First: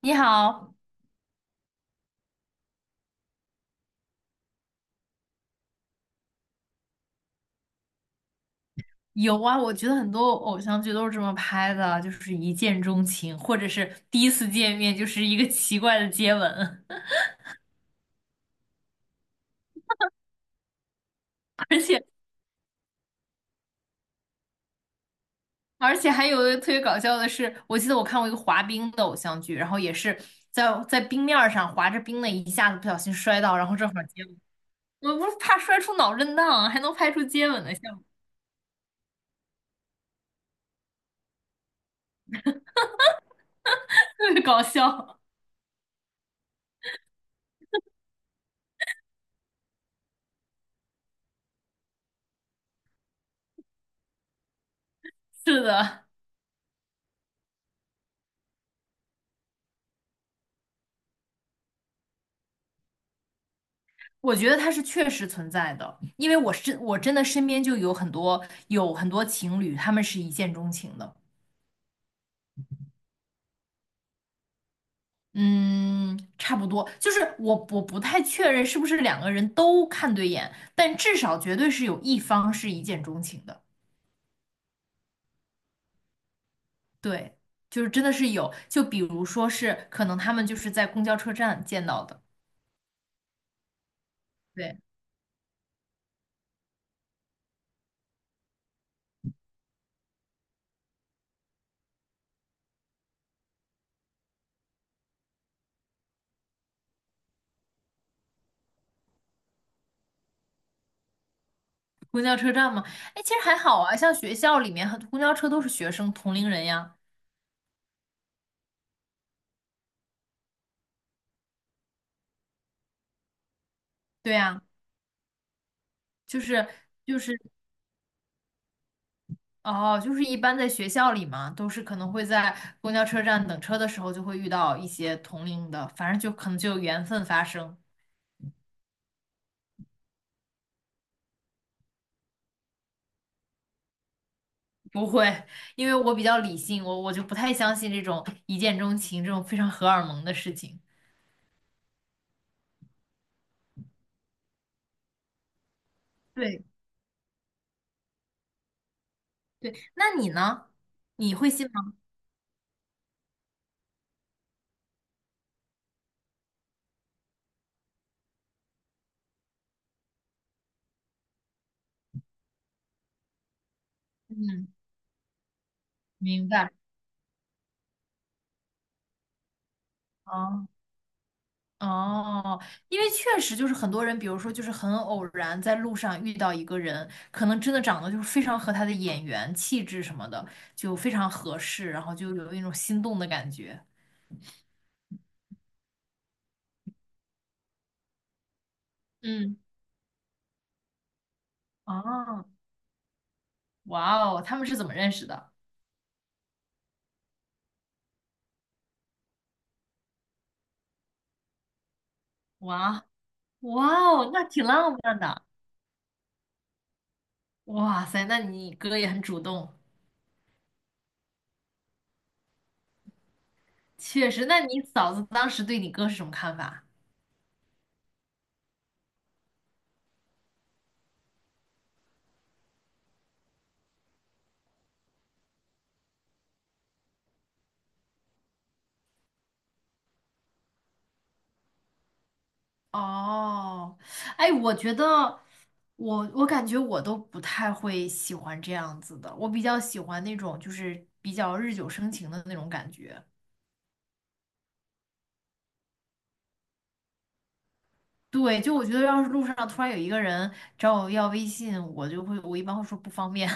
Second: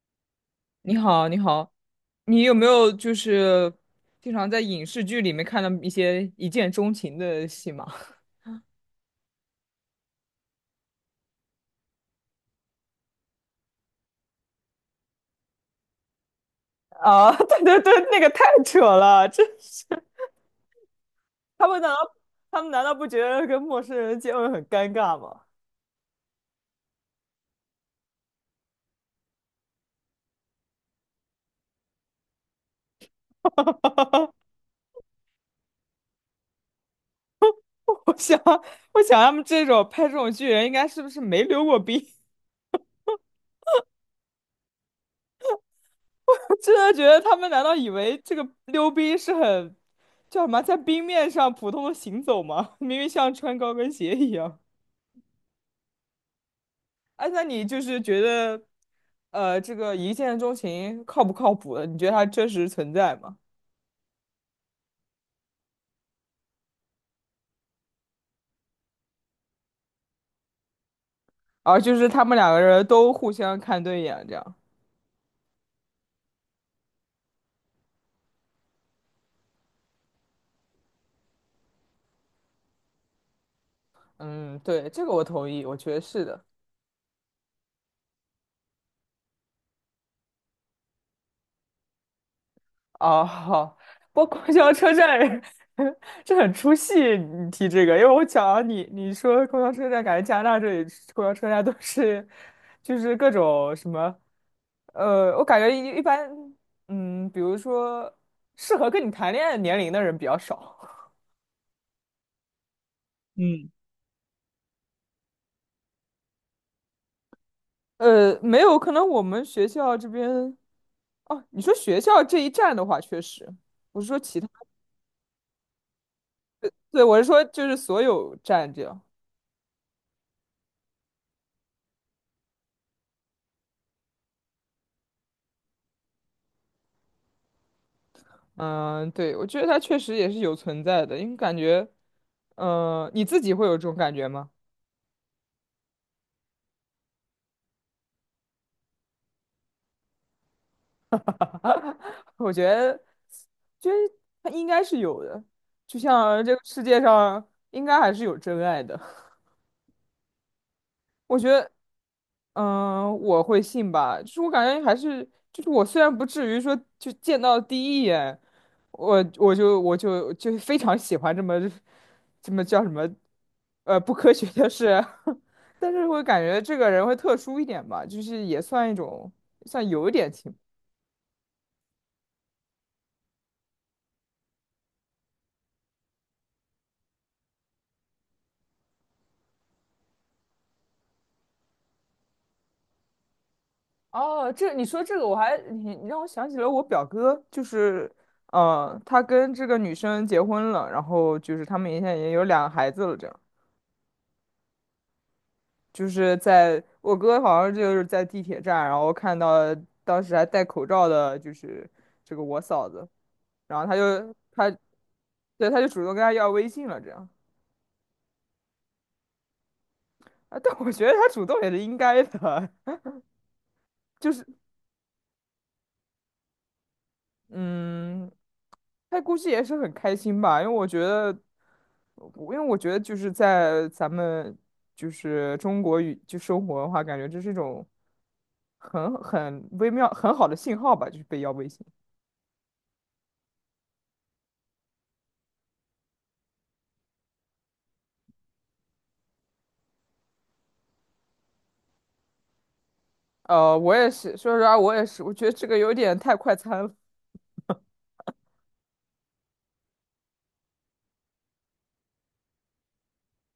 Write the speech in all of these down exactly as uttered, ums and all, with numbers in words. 你好，你好，你好，你有没有就是经常在影视剧里面看到一些一见钟情的戏码？有啊，我觉得很多偶像剧都是这么拍的，就是一见钟情，或者是第一次见面就是一个奇怪的接吻，啊，对对对，那个太扯了，真是，他 们而难道且他们难道不觉得跟陌生人接吻很尴尬吗？而且还有一个特别搞笑的是，我记得我看过一个滑冰的偶像剧，然后也是在在冰面儿上滑着冰的，一下子不小心摔 哈到，然哈后正好哈接哈吻，我不是怕摔出脑震荡，还能拍出接吻的效果，我想，我想他们这种拍这种剧人，应该是不是没溜过冰？特别搞笑。真的觉得他们难道以为这个溜冰是很叫什么，在冰面上普通的行走吗？明明像穿高跟鞋一样。是的，哎，那你就是觉得，呃，这个一见钟情靠不靠谱的你觉得它真实存在吗？我觉得它是确实存在的，因为我身我真的身边就有很多有很多情侣，他们是一见钟情的。啊，就是他们两个人都互相看对眼，这样。嗯，差不多，就是我我不太确认是不是两个人都看对眼，但至少绝对是有一方是一见钟情的。嗯，对，这个我同意，我觉得是的。对，就是真的是有，就比如说是可能他们就是在公交车站见到的。哦，好，不过公交对，车站，这很出戏，你提这个，因为我讲你你说公交车站，感觉加拿大这里公交车站都是，就是各种什么，呃，我感觉一一般，嗯，比如说适合跟你谈恋爱年龄的人比较少。公交车站嘛，哎，其实还嗯，好啊，像学校里面很公交车都是学生同龄人呀。呃，没有，可能我们学校这边，哦，你说学校这一站的话，确实，我是说对其他，呀，就是。对，我就是是说就是所有站这样，哦，就是一般在学校里嘛，都是可能会在公交车站等车的时候就会遇到一些同龄的，反正就可能就有缘分发生。嗯，对，我觉得它确实也是有存在的，因为感觉，呃，你自己会有这种感觉吗？不会，因为我比较理性，我我就不太相信这种一见钟情这种非常荷尔蒙的事情。我觉得，就得它应该是有的，就像这个对世界上应该还是有真爱的，对，那你呢？你我觉会信得。吗？嗯，我会信吧，就是我感觉还是，就是我虽然不至于说就见到第一眼，我我就我就就非常喜欢这么这么叫什么，呃，不科学嗯，的事啊，但是会感明觉白。这个人会特殊一点吧，就是也算一种，算有一点情。哦，哦，因为确实就是很多人，比如说就是很偶然在路上遇到一个人，可能真的长得就是非常和他的眼缘、气质什么的就非常合适，然后就有一种心动的感觉。哦，这你说这个我还你你让我想起了我表哥，就是呃，他跟嗯，这个女生结婚了，然后就是他们现在也有哦，两个孩子了，这样。哇哦，他们是怎么认识的？就是在我哥好像就是在地铁站，然后看到当时还戴口罩的，就是这个我嫂哇子，然后哇他哦，就那挺他浪漫的。对他就主动跟他要微信了，这样哇塞，那你哥也很主动，啊，但我觉得他主动也是应该的，确就实。是那你嫂子当时对你哥是什么看法？嗯，他估计也是很开心吧，因为我觉得，我因为我觉得就是在咱们就是中国语就生活的话，感觉这是一种很很微妙很好的信号吧，就是被要微信。哦，哎，我觉得我我感觉我都不太会喜欢这样子的，我比较喜欢那种就是比较日久生情的那种感觉。呃，我也是，说实话，我也是，我觉得这个有点太快餐了。对，就我觉得要是路上突然有一个人找我要微信，我就会我一般会说不方便，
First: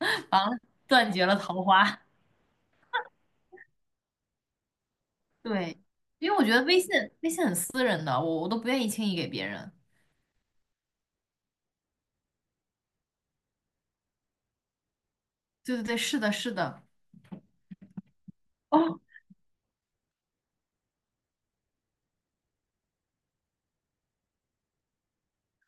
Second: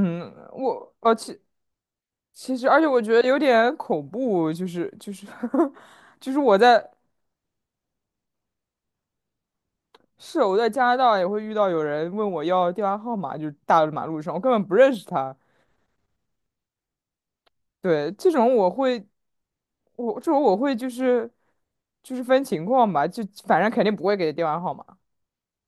完了我断呃，绝了其桃花。其实，而且我觉得有点恐怖，就是就是 对，就因为是我觉我得微信在微信很私人的，我我都不愿意轻易给别人。是我在加拿大也会遇到有人问我要电话号码，就是大马路上，我根本不认识他。对对对，是的，是的。对，这种我哦。会，我这种我会就是就是分情况吧，就反正肯定不会给电话号码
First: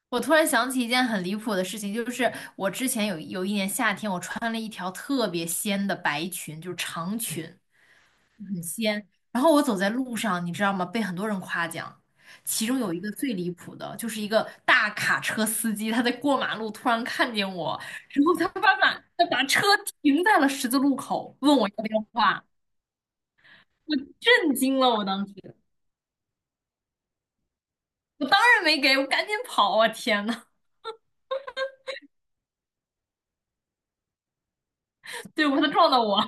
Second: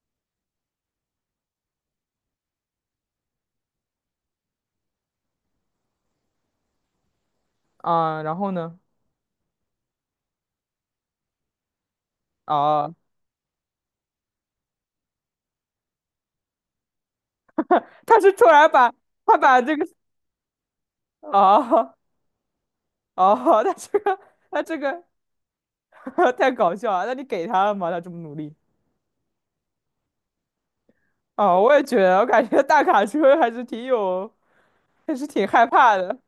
我突然想起一件很离谱的事情，就是我之前有有一年夏天，我穿了一条特别仙的白裙，就是长裙啊。然后呢，仙，然后我走在路上，你知道吗？被很多人夸奖，其中有啊，一个最离谱的，就是一个大卡车司机，他在过马路突然看见我，他然是后突他然把把马他他把把车这个，停在了十字路口，问我要啊电话，啊，他我这个。震他这惊了，个 我当时，太搞笑了。那你给他了吗？他这么我努当力？然没给，我赶紧跑啊！天呐，哦，我也觉得，我感觉大卡车还是挺有，还是挺对，我怕害他撞怕到的。我，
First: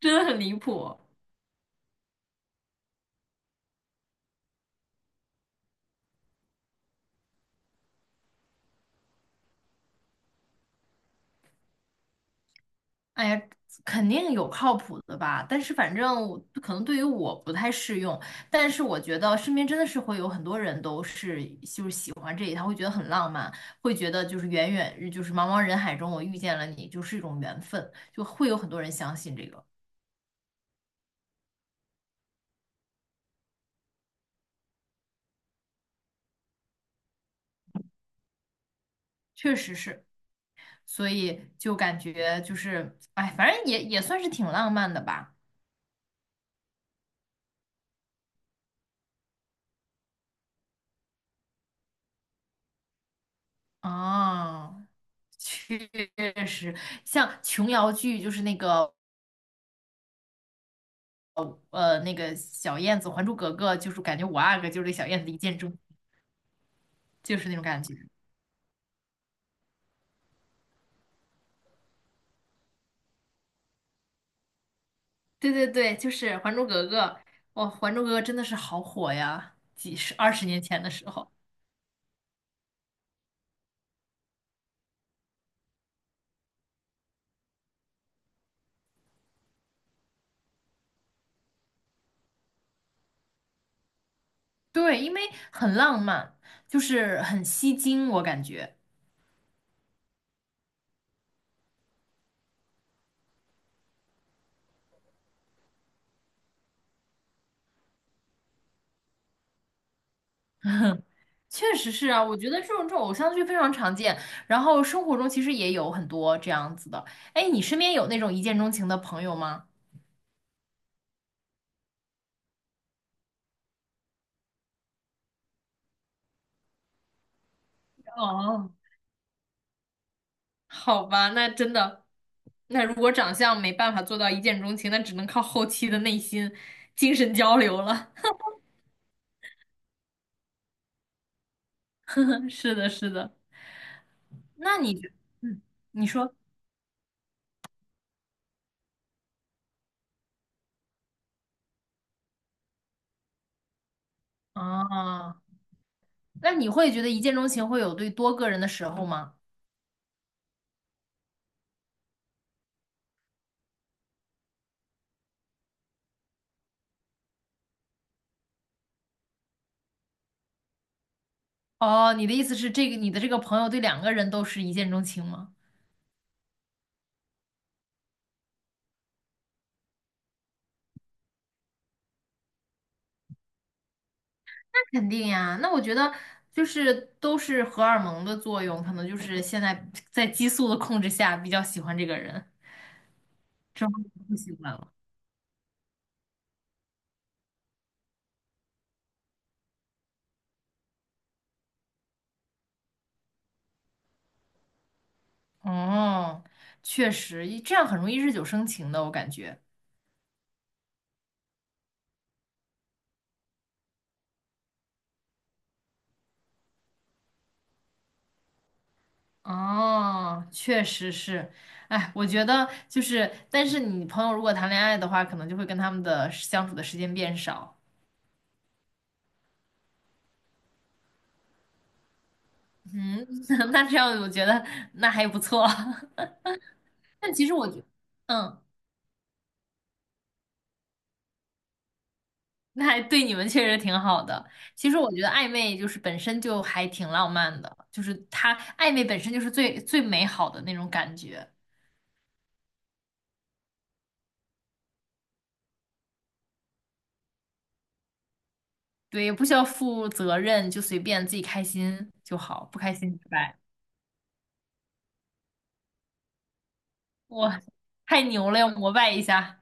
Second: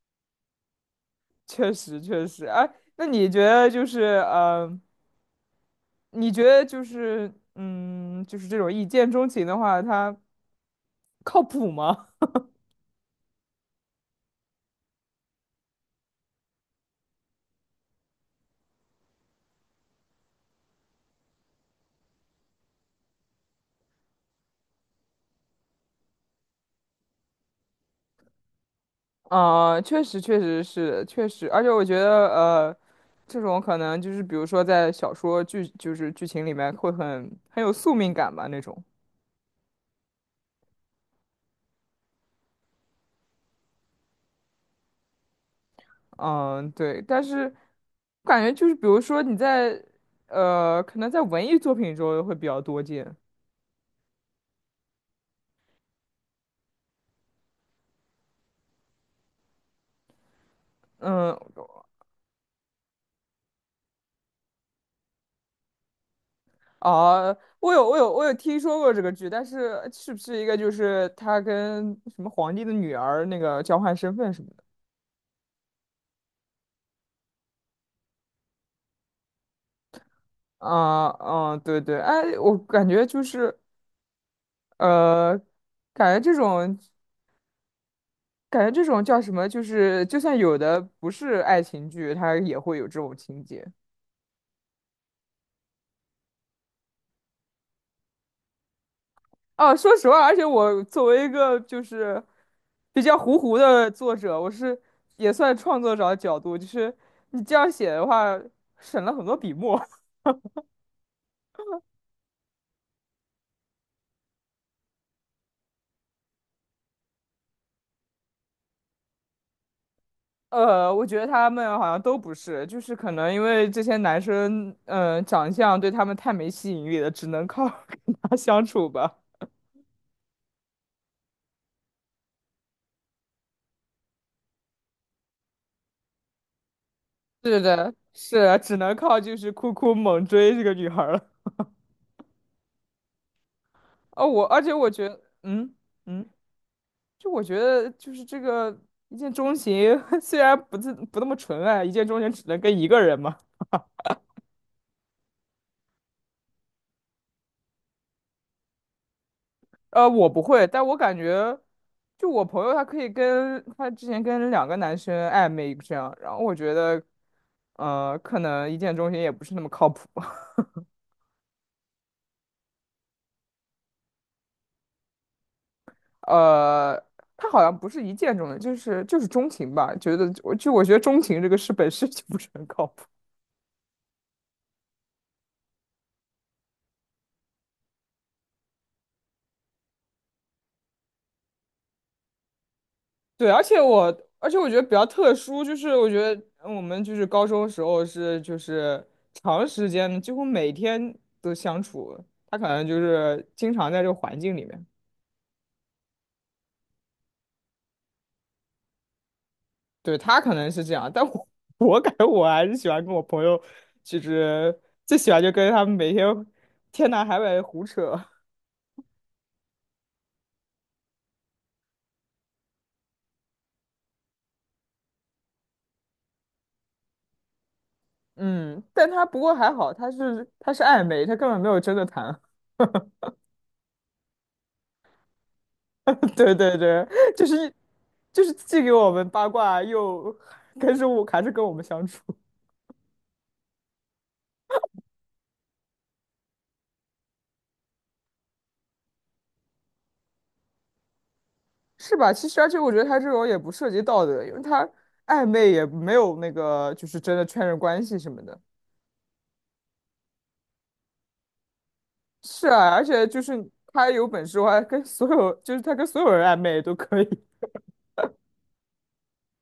真的很离谱。确实，确实。哎，那你觉得就是，呃，你觉得就是，嗯，就是这种一见钟情的话，它靠谱吗？哎呀，肯定有靠谱的吧，但是反正我可能对于我不太适用，但是我觉得身边真的是会有很多人都是就是喜欢这一套，会觉得很浪漫，会觉得就是远远就是茫茫人海中我遇见了你就是一种缘分，就会有很多人相 信这个，啊、确实，确实是，确实。而且我觉得，呃，这种可能就是，比如说在小说剧，就是剧情里面会很很有宿命感吧那种。确实是，所以就感觉就是哎，反正也也算是挺浪漫的吧，嗯，对，但是我感觉就是，比如说你在呃，可能在文艺作品中会比较多见。啊。确实，像琼瑶剧，就是那个嗯，呃那个小燕子，《还珠格格》就是感觉五阿哥就是小燕子一见钟，啊，就是那种我感有觉。我有我有听说过这个剧，但是是不是一个就是他跟什么皇帝的女儿那个交换身份什么的？对对对，就是《还珠格格》，哇，《还珠格格》真的是好火呀，几十二十年前的啊、时候。嗯，对对，哎，我感觉就是呃，感觉这种感觉这种叫什么，就是就算有的不是爱情剧，它也会有这种情节。对，因为很浪漫，就是很吸睛，我感觉啊，说实话，而且我作为一个就是比较糊糊的作者，我是也算创作者的角度，就是你这样写的话，省了很多笔墨。确实是啊。我觉得这种这种偶像剧非常常见，然后生活中其实也有很多这样子的。哎，你身边有那种一见钟情的朋友吗？呃，我觉得他们好像都不是，就是可能因为这些男生，嗯、长相对他们太没吸引力了，只能靠 跟他相哦，处吧。好吧，那真的，那如果长相没办法做到一见钟情，那只能靠后期的内心精神 交是流的，了。是的只能靠就是酷酷猛追这个女孩儿了。是的，是的。哦，我而且那我你觉觉，得，嗯，嗯你嗯。说，就我觉得，就是这个一见钟情，虽然不自不那么纯爱，一见钟情只能跟一个人嘛。啊，那你会觉得一见钟情会有对多个人的时候吗？呃，我不会，但我感觉，就我朋友他可以跟他之前跟两个男生暧昧这样，然后我觉得，呃，可能一见钟情也不是那么靠谱。哦，你的意思是这个，你的这个朋友对两个人都是一见钟情吗？呃，他好像不是一见钟情，就是就是钟情吧。觉得我就我觉得钟情这个事本身 就不是很靠谱。那肯定呀，那我觉得就是都是荷尔蒙的作用，可能就是现在在激素的控制下比较喜欢这个人，对，而且之后我，就不而喜且我欢觉得比了。较特殊，就是我觉得我们就是高中时候是就是长时间的几乎每天都相处，他可能就是经常在这个环境里面，哦，确实，一这样很容易日久生情的，我感觉。对，他可能是这样，但我 我感觉我还是喜欢跟我朋友，就是最喜欢就跟他们每天天南海北胡扯，哦，确实是，哎，我觉得就是，但是你朋友如果谈恋爱的话，可能就会跟他们的时相处的时间变少。嗯，但他不过还好，他是他是暧昧，他根本没有真的谈。嗯，那这样我觉得那还不错。对对对，但就其实我是觉就是嗯，既给我们八卦，又跟着我，还是跟我们相处，那还对你们确实挺好的。其实我觉得暧昧就是本身就还挺浪漫的，就是它暧昧本身就是最最美好的那种感觉。是吧？其实，而且我觉得他这种也不涉及道德，因为他暧昧也没有那个，就是真的确认关系什么的。对，也不需要负责任，就随便自己开心就好，是不啊，开而心且拜就是拜。他有本事，我还跟所有，就是他跟所有人暧昧都可以。哇，太牛了，要膜拜一下。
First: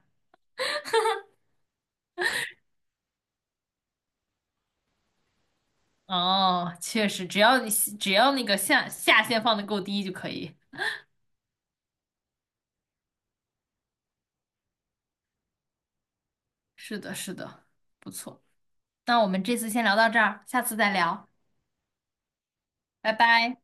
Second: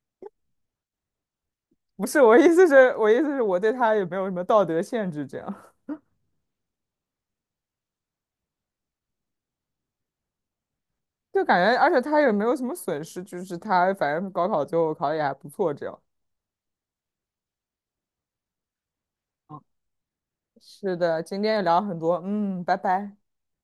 不是，我意思是，我意思是我对他也没有什么道德限制，这样哦，确实，只要你只要那个下下限放的够低就可以。就感觉，而且他也没有什么损失，就是他反正高考最后考的也还不错，这样。是的，是的，不错。那我们这次先聊到这儿，下次再是的，聊，今天也聊了很多，嗯，拜拜拜。拜。